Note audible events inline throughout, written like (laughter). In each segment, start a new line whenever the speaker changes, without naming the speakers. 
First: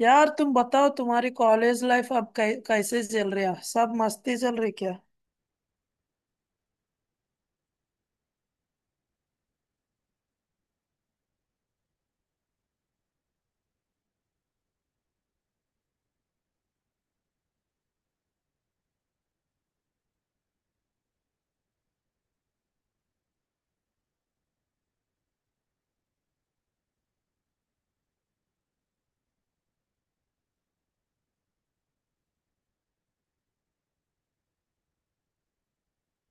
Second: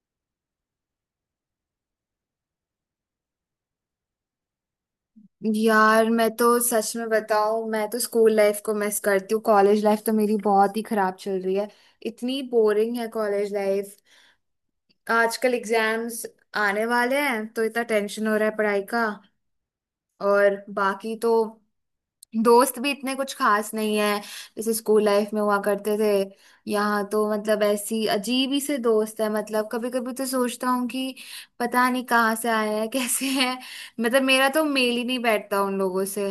यार तुम बताओ तुम्हारी कॉलेज लाइफ अब कैसे चल रही है? सब मस्ती चल रही क्या?
यार मैं तो सच में बताऊं, मैं तो स्कूल लाइफ को मिस करती हूँ। कॉलेज लाइफ तो मेरी बहुत ही खराब चल रही है। इतनी बोरिंग है कॉलेज लाइफ। आजकल एग्जाम्स आने वाले हैं तो इतना टेंशन हो रहा है पढ़ाई का। और बाकी तो दोस्त भी इतने कुछ खास नहीं है जैसे स्कूल लाइफ में हुआ करते थे। यहाँ तो मतलब ऐसी अजीब ही से दोस्त है। मतलब कभी कभी तो सोचता हूँ कि पता नहीं कहाँ से आए हैं (laughs) कैसे हैं। मतलब मेरा तो मेल ही नहीं बैठता उन लोगों से।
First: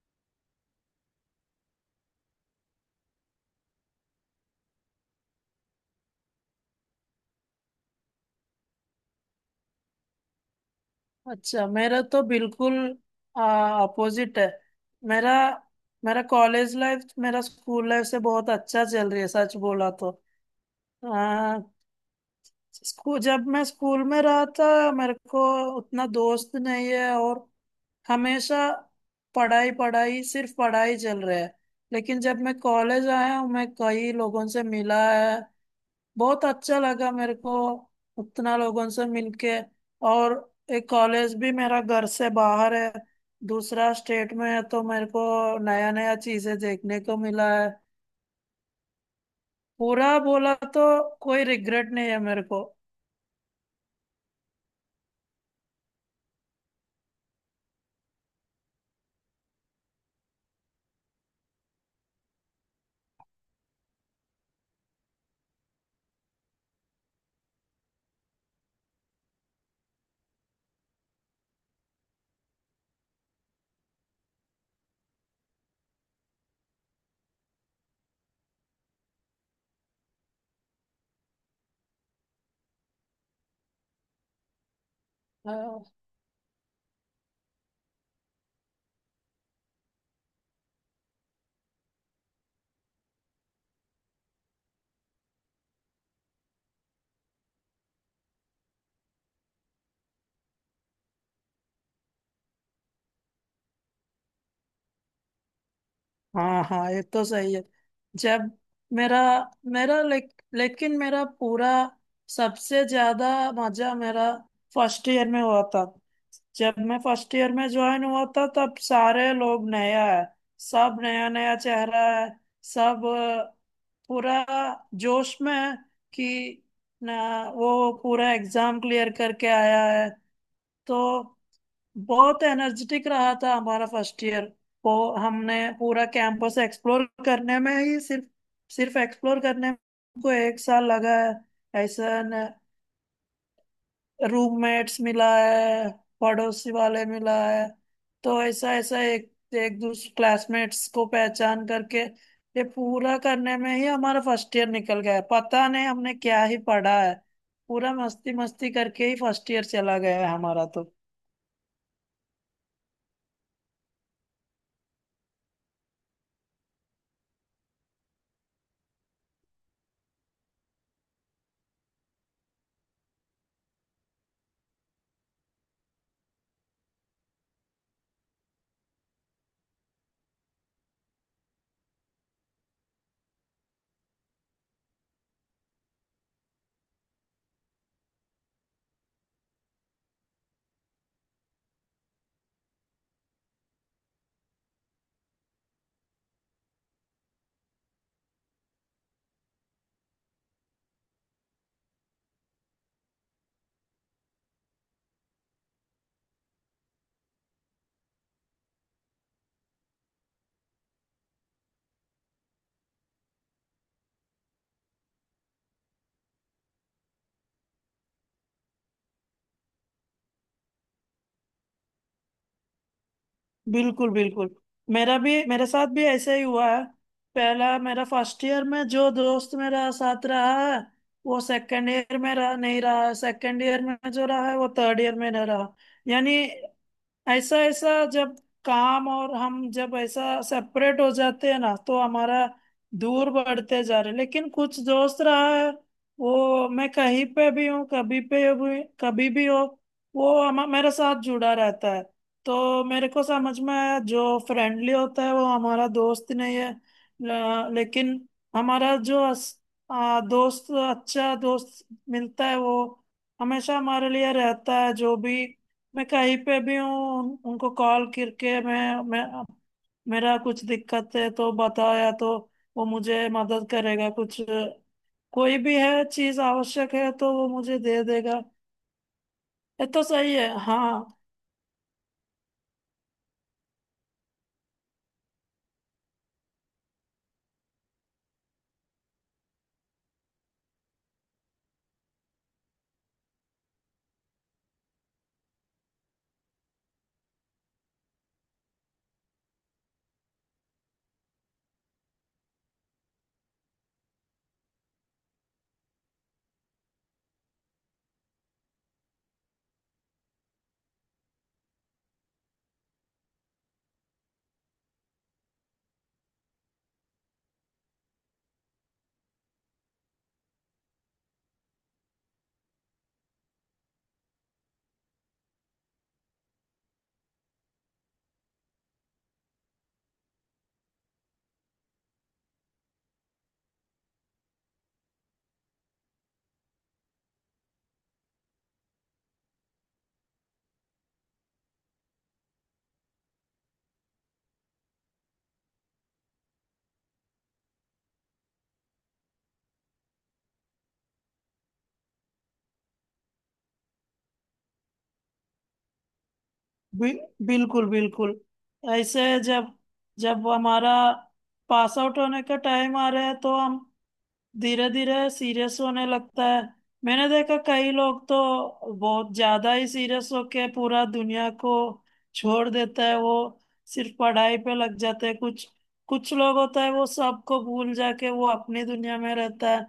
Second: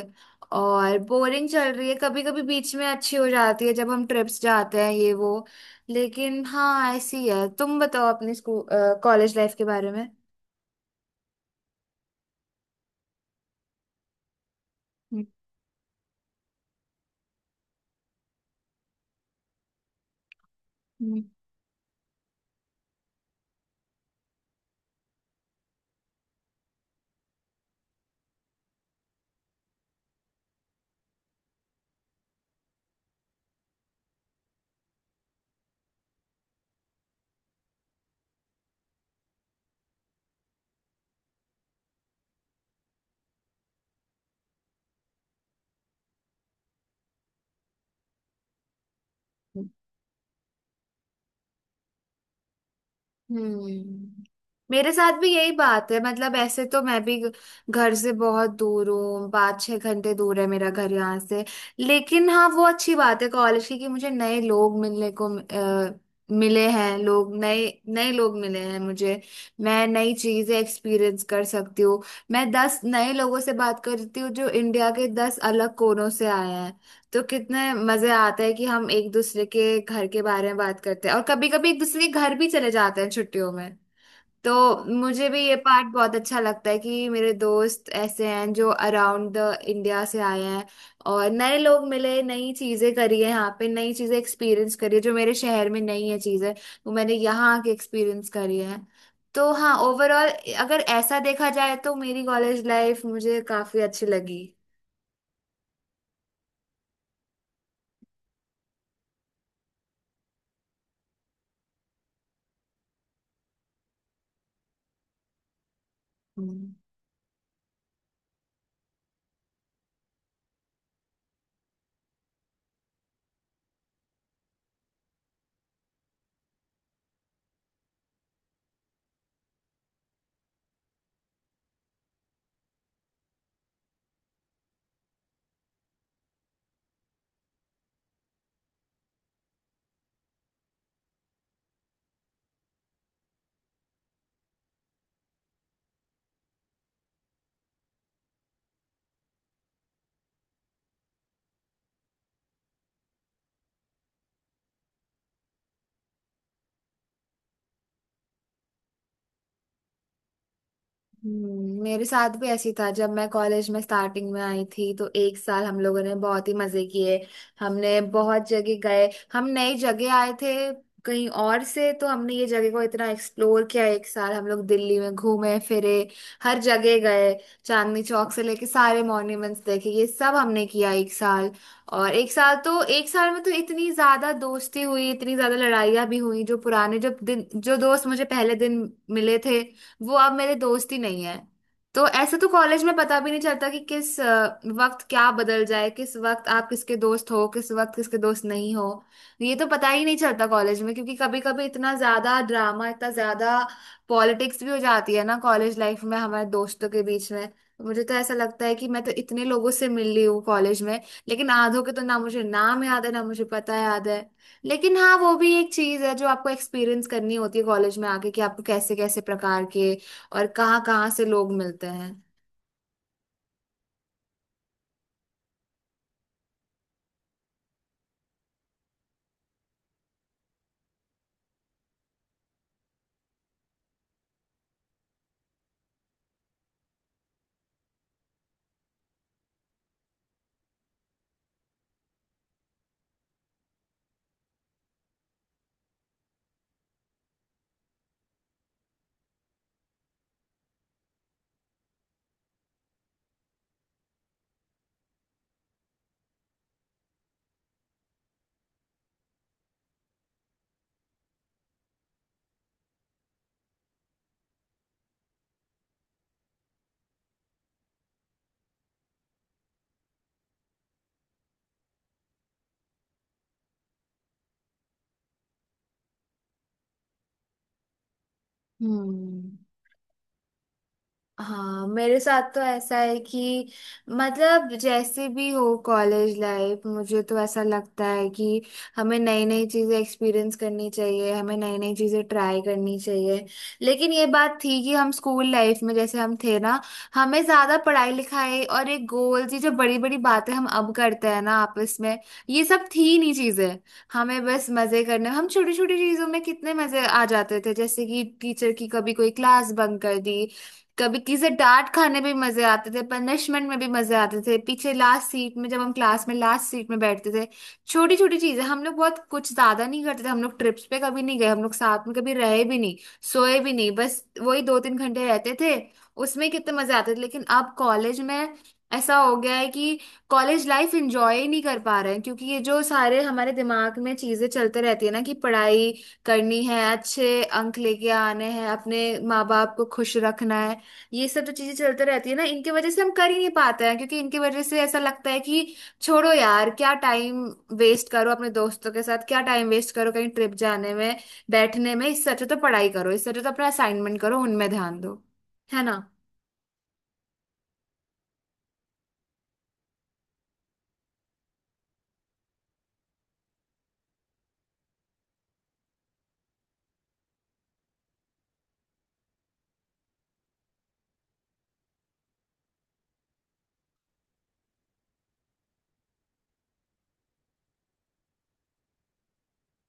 और बोरिंग चल रही है, कभी कभी बीच में अच्छी हो जाती है जब हम ट्रिप्स जाते हैं ये वो। लेकिन हाँ, ऐसी है। तुम बताओ अपने स्कूल कॉलेज लाइफ के बारे में।
अच्छा, मेरा तो बिल्कुल अपोजिट है।
हम्म।
मेरा मेरा कॉलेज लाइफ मेरा स्कूल लाइफ से बहुत अच्छा चल रही है, सच बोला तो। आ, स्कूल, जब मैं स्कूल में रहा था, मेरे को उतना दोस्त नहीं है और हमेशा पढ़ाई पढ़ाई सिर्फ पढ़ाई चल रहा है। लेकिन जब मैं कॉलेज आया हूँ मैं कई लोगों से मिला है। बहुत अच्छा लगा मेरे को उतना लोगों से मिलके। और एक, कॉलेज भी मेरा घर से बाहर है, दूसरा स्टेट में है, तो मेरे को नया नया चीजें देखने को मिला है।
हम्म।
पूरा बोला तो कोई रिग्रेट नहीं है मेरे को।
हम्म मेरे साथ भी यही बात है। मतलब ऐसे तो मैं भी घर से बहुत दूर हूँ। 5-6 घंटे दूर है मेरा घर यहाँ से। लेकिन हाँ, वो अच्छी बात है कॉलेज की कि मुझे नए लोग मिलने को मिले हैं। लोग नए नए लोग मिले हैं मुझे। मैं नई चीजें एक्सपीरियंस कर सकती हूँ। मैं 10 नए लोगों से बात करती हूँ जो इंडिया के 10 अलग कोनों से आए हैं। तो कितने मजे आते हैं कि हम एक दूसरे के घर के बारे में बात करते हैं और कभी कभी एक दूसरे के घर भी चले जाते हैं छुट्टियों में। तो मुझे भी ये पार्ट बहुत अच्छा लगता है कि मेरे दोस्त ऐसे हैं जो अराउंड द इंडिया से आए हैं। और नए लोग मिले, नई चीजें करी है यहाँ पे, नई चीजें एक्सपीरियंस करी है जो मेरे शहर में नहीं है चीजें, वो मैंने यहाँ आके एक्सपीरियंस करी है। तो हाँ, ओवरऑल अगर ऐसा देखा जाए तो मेरी कॉलेज लाइफ मुझे काफी अच्छी लगी।
हाँ हाँ, ये तो सही है। जब मेरा, लेकिन मेरा पूरा सबसे ज्यादा मजा मेरा फर्स्ट ईयर में हुआ था। जब मैं फर्स्ट ईयर में ज्वाइन हुआ था तब सारे लोग नया है, सब नया नया चेहरा है, सब अ, पूरा जोश में है कि ना वो पूरा एग्जाम क्लियर करके आया है। तो बहुत एनर्जेटिक रहा था हमारा फर्स्ट ईयर। वो हमने पूरा कैंपस एक्सप्लोर करने में ही सिर्फ सिर्फ एक्सप्लोर करने में को एक साल लगा है। ऐसा रूममेट्स मिला है, पड़ोसी वाले मिला है, तो ऐसा ऐसा एक एक दूसरे क्लासमेट्स को पहचान करके ये पूरा करने में ही हमारा फर्स्ट ईयर निकल गया है। पता नहीं हमने क्या ही पढ़ा है। पूरा मस्ती मस्ती करके ही फर्स्ट ईयर चला गया है हमारा तो।
मेरे साथ भी ऐसी था। जब मैं कॉलेज में स्टार्टिंग में आई थी तो एक साल हम लोगों ने बहुत ही मजे किए। हमने बहुत जगह गए, हम नई जगह आए थे कहीं और से, तो हमने ये जगह को इतना एक्सप्लोर किया। एक साल हम लोग दिल्ली में घूमे फिरे, हर जगह गए। चांदनी चौक से लेके सारे मॉन्यूमेंट्स देखे, ये सब हमने किया एक साल। और एक साल तो, एक साल में तो इतनी ज्यादा दोस्ती हुई, इतनी ज्यादा लड़ाइयाँ भी हुई। जो पुराने, जो दिन, जो दोस्त मुझे पहले दिन मिले थे वो अब मेरे दोस्त ही नहीं है। तो ऐसे तो कॉलेज में पता भी नहीं चलता कि किस वक्त क्या बदल जाए, किस वक्त आप किसके दोस्त हो, किस वक्त किसके दोस्त नहीं हो। ये तो पता ही नहीं चलता कॉलेज में, क्योंकि कभी कभी इतना ज्यादा ड्रामा, इतना ज्यादा पॉलिटिक्स भी हो जाती है ना कॉलेज लाइफ में हमारे दोस्तों के बीच में। मुझे तो ऐसा लगता है कि मैं तो इतने लोगों से मिल ली हूँ कॉलेज में, लेकिन आधों के तो ना मुझे नाम याद है ना मुझे पता याद है। लेकिन हाँ, वो भी एक चीज है जो आपको एक्सपीरियंस करनी होती है कॉलेज में आके कि आपको कैसे कैसे प्रकार के और कहाँ कहाँ से लोग मिलते हैं।
बिल्कुल बिल्कुल, मेरा भी, मेरे साथ भी ऐसा ही हुआ है। पहला, मेरा फर्स्ट ईयर में जो दोस्त मेरा साथ रहा है वो सेकंड ईयर में रहा नहीं, रहा सेकंड ईयर में जो रहा है वो थर्ड ईयर में नहीं रहा। यानी ऐसा ऐसा जब काम और हम जब ऐसा सेपरेट हो जाते हैं ना तो हमारा दूर बढ़ते जा रहे। लेकिन कुछ दोस्त रहा है वो, मैं कहीं पे भी हूँ कभी पे भी कभी भी हो, वो हम मेरे साथ जुड़ा रहता है। तो मेरे को समझ में आया जो फ्रेंडली होता है वो हमारा दोस्त नहीं है। लेकिन हमारा जो दोस्त, अच्छा दोस्त मिलता है वो हमेशा हमारे लिए रहता है। जो भी, मैं कहीं पे भी हूँ उनको कॉल करके मैं मेरा कुछ दिक्कत है तो बताया तो वो मुझे मदद करेगा। कुछ कोई भी है, चीज आवश्यक है तो वो मुझे दे देगा।
हम्म।
ये तो सही है हाँ।
हाँ, मेरे साथ तो ऐसा है कि मतलब जैसे भी हो कॉलेज लाइफ, मुझे तो ऐसा लगता है कि हमें नई नई चीज़ें एक्सपीरियंस करनी चाहिए, हमें नई नई चीज़ें ट्राई करनी चाहिए। लेकिन ये बात थी कि हम स्कूल लाइफ में जैसे हम थे ना, हमें ज़्यादा पढ़ाई लिखाई और एक गोल, ये जो बड़ी बड़ी बातें हम अब करते हैं ना आपस में, ये सब थी नहीं चीज़ें। हमें बस मज़े करने, हम छोटी छोटी चीज़ों में कितने मज़े आ जाते थे जैसे कि टीचर की कभी कोई क्लास बंक कर दी, कभी किसे डांट खाने में भी मजे आते थे, पनिशमेंट में भी मजे आते थे, पीछे लास्ट सीट में जब हम क्लास में लास्ट सीट में बैठते थे। छोटी छोटी चीजें हम लोग बहुत कुछ ज्यादा नहीं करते थे, हम लोग ट्रिप्स पे कभी नहीं गए, हम लोग साथ में कभी रहे भी नहीं, सोए भी नहीं, बस वही 2-3 घंटे रहते थे। उसमें कितने मजे आते थे। लेकिन अब कॉलेज में ऐसा हो गया है कि कॉलेज लाइफ एंजॉय ही नहीं कर पा रहे हैं क्योंकि ये जो सारे हमारे दिमाग में चीजें चलते रहती है ना कि पढ़ाई करनी है, अच्छे अंक लेके आने हैं, अपने माँ बाप को खुश रखना है। ये सब जो चीजें चलते रहती है ना, इनके वजह से हम कर ही नहीं पाते हैं, क्योंकि इनके वजह से ऐसा लगता है कि छोड़ो यार, क्या टाइम वेस्ट करो अपने दोस्तों के साथ, क्या टाइम वेस्ट करो कहीं ट्रिप जाने में, बैठने में। इससे अच्छा तो पढ़ाई करो, इससे अच्छा तो अपना असाइनमेंट करो, उनमें ध्यान दो। है ना।
बि, बिल्कुल बिल्कुल। ऐसे जब, जब हमारा पास आउट होने का टाइम आ रहा है तो हम धीरे धीरे सीरियस होने लगता है। मैंने देखा, कई लोग तो बहुत ज्यादा ही सीरियस होके पूरा दुनिया को छोड़ देता है, वो सिर्फ पढ़ाई पे लग जाते हैं। कुछ कुछ लोग होता है वो सबको भूल जाके वो अपनी दुनिया में रहता है।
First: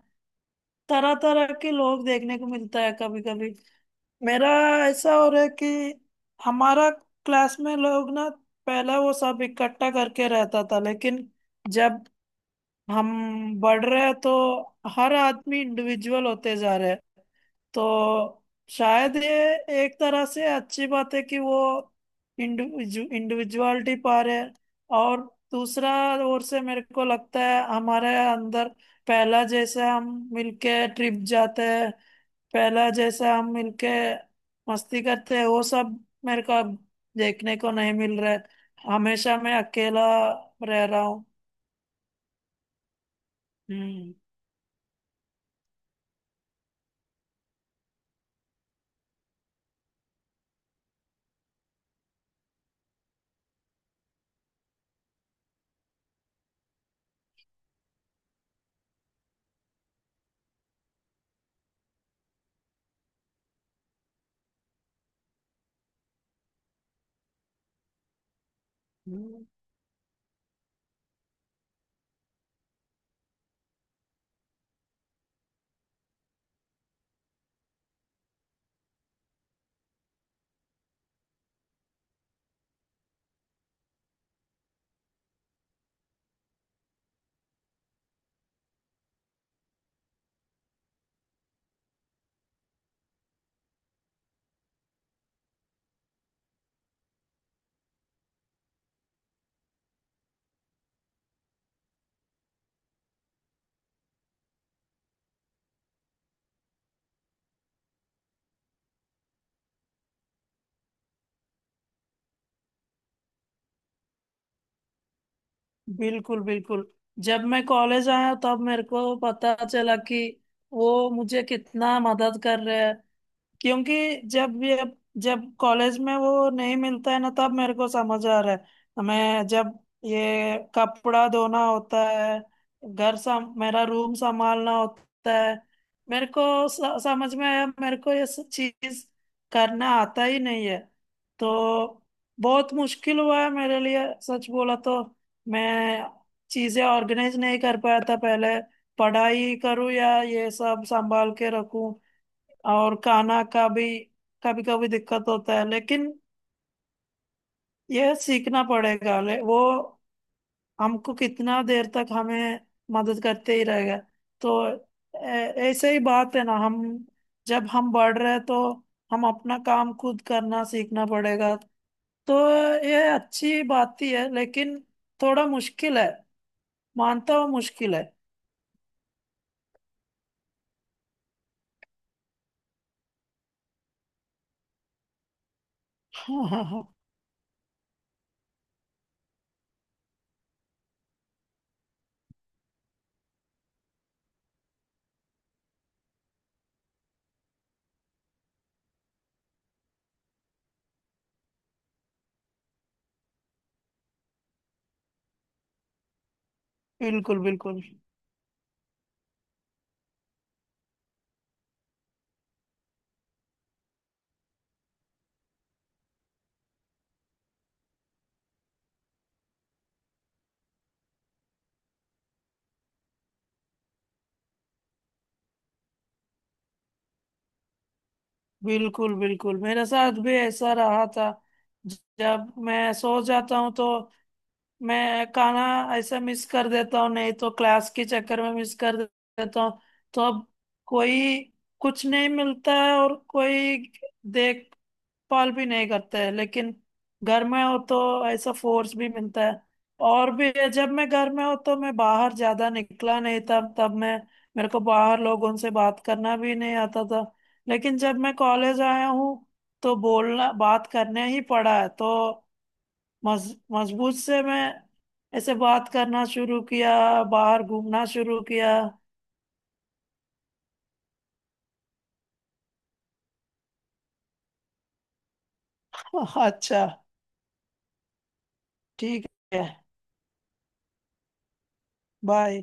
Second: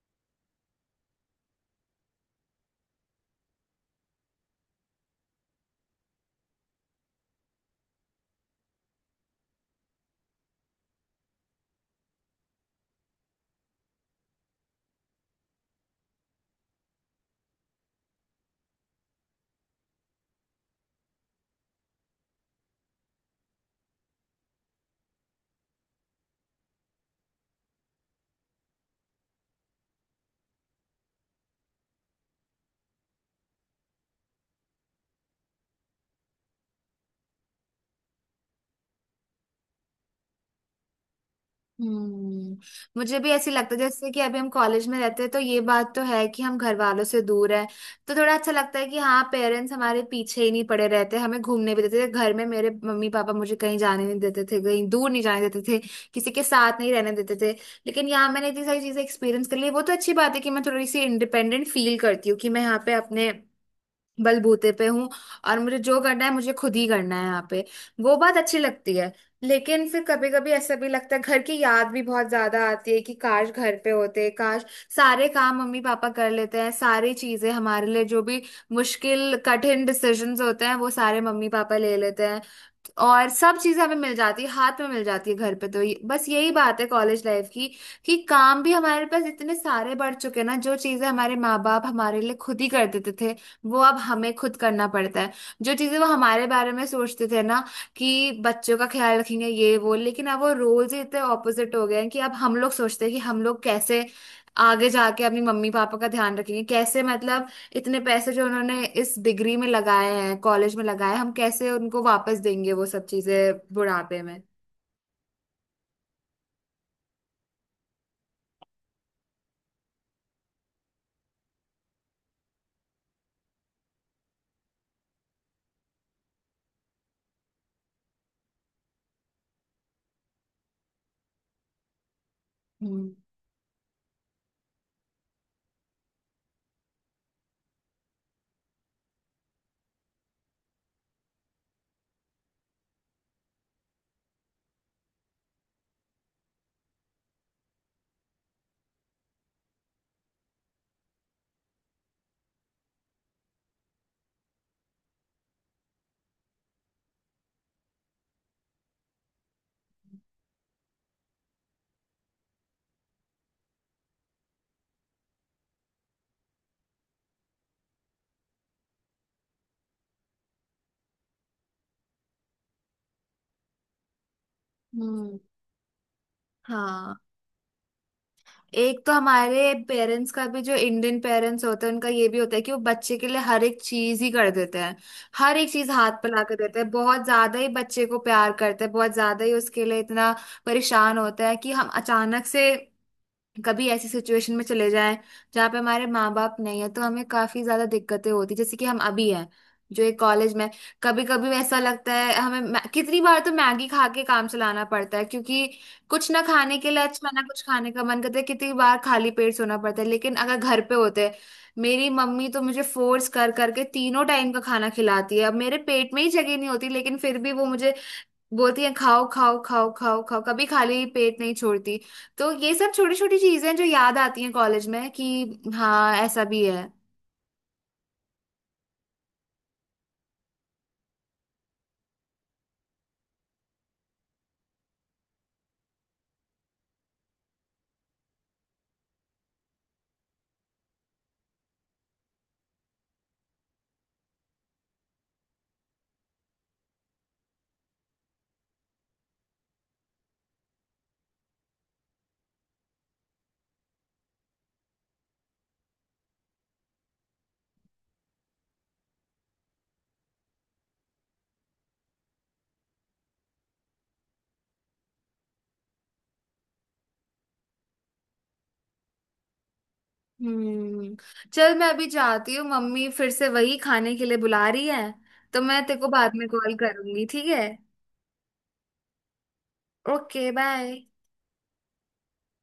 तरह तरह के लोग देखने को मिलता है। कभी कभी मेरा ऐसा हो रहा है कि हमारा क्लास में लोग ना पहले वो सब इकट्ठा करके रहता था, लेकिन जब हम बढ़ रहे हैं तो हर आदमी इंडिविजुअल होते जा रहे हैं। तो शायद ये एक तरह से अच्छी बात है कि वो इंडिविजुअलिटी पा रहे हैं। और दूसरा ओर से मेरे को लगता है हमारे अंदर पहला जैसे हम मिलके ट्रिप जाते हैं, पहला जैसे हम मिलके मस्ती करते हैं, वो सब मेरे को अब देखने को नहीं मिल रहा है। हमेशा मैं अकेला रह रहा हूँ।
हम्म मुझे भी ऐसे लगता है जैसे कि अभी हम कॉलेज में रहते हैं तो ये बात तो है कि हम घर वालों से दूर हैं। तो थोड़ा अच्छा लगता है कि हाँ, पेरेंट्स हमारे पीछे ही नहीं पड़े रहते। हमें घूमने भी देते थे, घर में मेरे मम्मी पापा मुझे कहीं जाने नहीं देते थे, कहीं दूर नहीं जाने देते थे, किसी के साथ नहीं रहने देते थे। लेकिन यहाँ मैंने इतनी सारी चीजें एक्सपीरियंस कर ली। वो तो अच्छी बात है कि मैं थोड़ी सी इंडिपेंडेंट फील करती हूँ कि मैं यहाँ पे अपने बलबूते पे हूँ, और मुझे जो करना है मुझे खुद ही करना है यहाँ पे। वो बात अच्छी लगती है।
हम्म।
लेकिन फिर कभी कभी ऐसा भी लगता है घर की याद भी बहुत ज्यादा आती है कि काश घर पे होते, काश। सारे काम मम्मी पापा कर लेते हैं, सारी चीजें हमारे लिए, जो भी मुश्किल कठिन डिसीजंस होते हैं वो सारे मम्मी पापा ले लेते हैं, और सब चीजें हमें मिल जाती है, हाथ में मिल जाती है घर पे। तो बस यही बात है कॉलेज लाइफ की कि काम भी हमारे पास इतने सारे बढ़ चुके हैं ना, जो चीजें हमारे माँ बाप हमारे लिए खुद ही कर देते थे वो अब हमें खुद करना पड़ता है। जो चीजें वो हमारे बारे में सोचते थे ना कि बच्चों का ख्याल रखेंगे ये वो, लेकिन अब वो रोल्स ही इतने ऑपोजिट हो गए हैं कि अब हम लोग सोचते हैं कि हम लोग कैसे आगे जाके अपनी मम्मी पापा का ध्यान रखेंगे, कैसे मतलब इतने पैसे जो उन्होंने इस डिग्री में लगाए हैं, कॉलेज में लगाए हैं, हम कैसे उनको वापस देंगे, वो सब चीजें बुढ़ापे में।
बिल्कुल बिल्कुल। जब मैं कॉलेज आया तब मेरे को पता चला कि वो मुझे कितना मदद कर रहे हैं। क्योंकि जब ये, जब कॉलेज में वो नहीं मिलता है ना तब मेरे को समझ आ रहा है। हमें जब ये कपड़ा धोना होता है,
हम्म।
घर सम मेरा रूम संभालना होता है, मेरे को समझ में आया मेरे को ये सब चीज करना आता ही नहीं है। तो बहुत मुश्किल हुआ है मेरे लिए, सच बोला तो। मैं चीजें ऑर्गेनाइज नहीं कर पाया था पहले, पढ़ाई करूँ या ये सब संभाल के रखूं। और खाना का भी कभी कभी दिक्कत होता है। लेकिन यह सीखना पड़ेगा, वो हमको कितना देर तक हमें मदद करते ही रहेगा। तो ऐसे ही बात है ना। हम जब हम बढ़ रहे हैं, तो हम अपना काम खुद करना सीखना पड़ेगा। तो यह अच्छी बात ही है लेकिन
हम्म।
थोड़ा मुश्किल है,
हाँ,
मानता हूँ मुश्किल है।
एक तो हमारे पेरेंट्स का भी, जो इंडियन पेरेंट्स होते हैं उनका ये भी होता है कि वो बच्चे के लिए हर एक चीज ही कर देते हैं, हर एक चीज हाथ पे ला के देते हैं,
(laughs)
बहुत ज्यादा ही बच्चे को प्यार करते हैं, बहुत ज्यादा ही उसके लिए इतना परेशान होता है कि हम अचानक से कभी ऐसी सिचुएशन में चले जाएं जहाँ पे हमारे माँ बाप नहीं है तो हमें काफी ज्यादा दिक्कतें होती जैसे कि हम अभी हैं, जो एक कॉलेज में। कभी कभी ऐसा लगता है हमें, कितनी बार तो मैगी खा के काम चलाना पड़ता है क्योंकि कुछ ना खाने के लिए अच्छा
बिल्कुल
ना कुछ
बिल्कुल
खाने का मन करता है, कितनी बार खाली पेट सोना पड़ता है, लेकिन अगर घर पे होते। मेरी मम्मी तो मुझे फोर्स कर करके तीनों टाइम का खाना खिलाती है, अब मेरे पेट में ही जगह नहीं होती, लेकिन फिर भी वो मुझे बोलती है खाओ खाओ खाओ खाओ खाओ, कभी खाली पेट नहीं छोड़ती। तो ये सब छोटी छोटी चीजें हैं जो याद आती हैं कॉलेज में कि हाँ, ऐसा भी है।
बिल्कुल बिल्कुल मेरे साथ भी ऐसा रहा था। जब मैं सो जाता हूँ तो मैं खाना ऐसा मिस कर देता हूँ, नहीं तो क्लास के चक्कर में मिस कर देता हूँ। तो अब कोई कुछ नहीं मिलता है और कोई देख पाल भी नहीं करते हैं। लेकिन घर में हो तो ऐसा फोर्स भी मिलता है। और भी, जब मैं घर में हो तो मैं बाहर ज्यादा निकला नहीं, तब तब मैं, मेरे को बाहर लोगों से बात करना भी नहीं आता था। लेकिन जब मैं कॉलेज आया हूँ तो बोलना बात करने ही पड़ा है। तो मजबूत से मैं ऐसे बात करना शुरू किया, बाहर घूमना शुरू किया।
हम्म चल मैं अभी जाती हूँ, मम्मी फिर से वही खाने के लिए बुला रही है, तो मैं तेरे को बाद
(laughs)
में कॉल
अच्छा,
करूंगी, ठीक है।
ठीक है।
Okay bye.
बाय।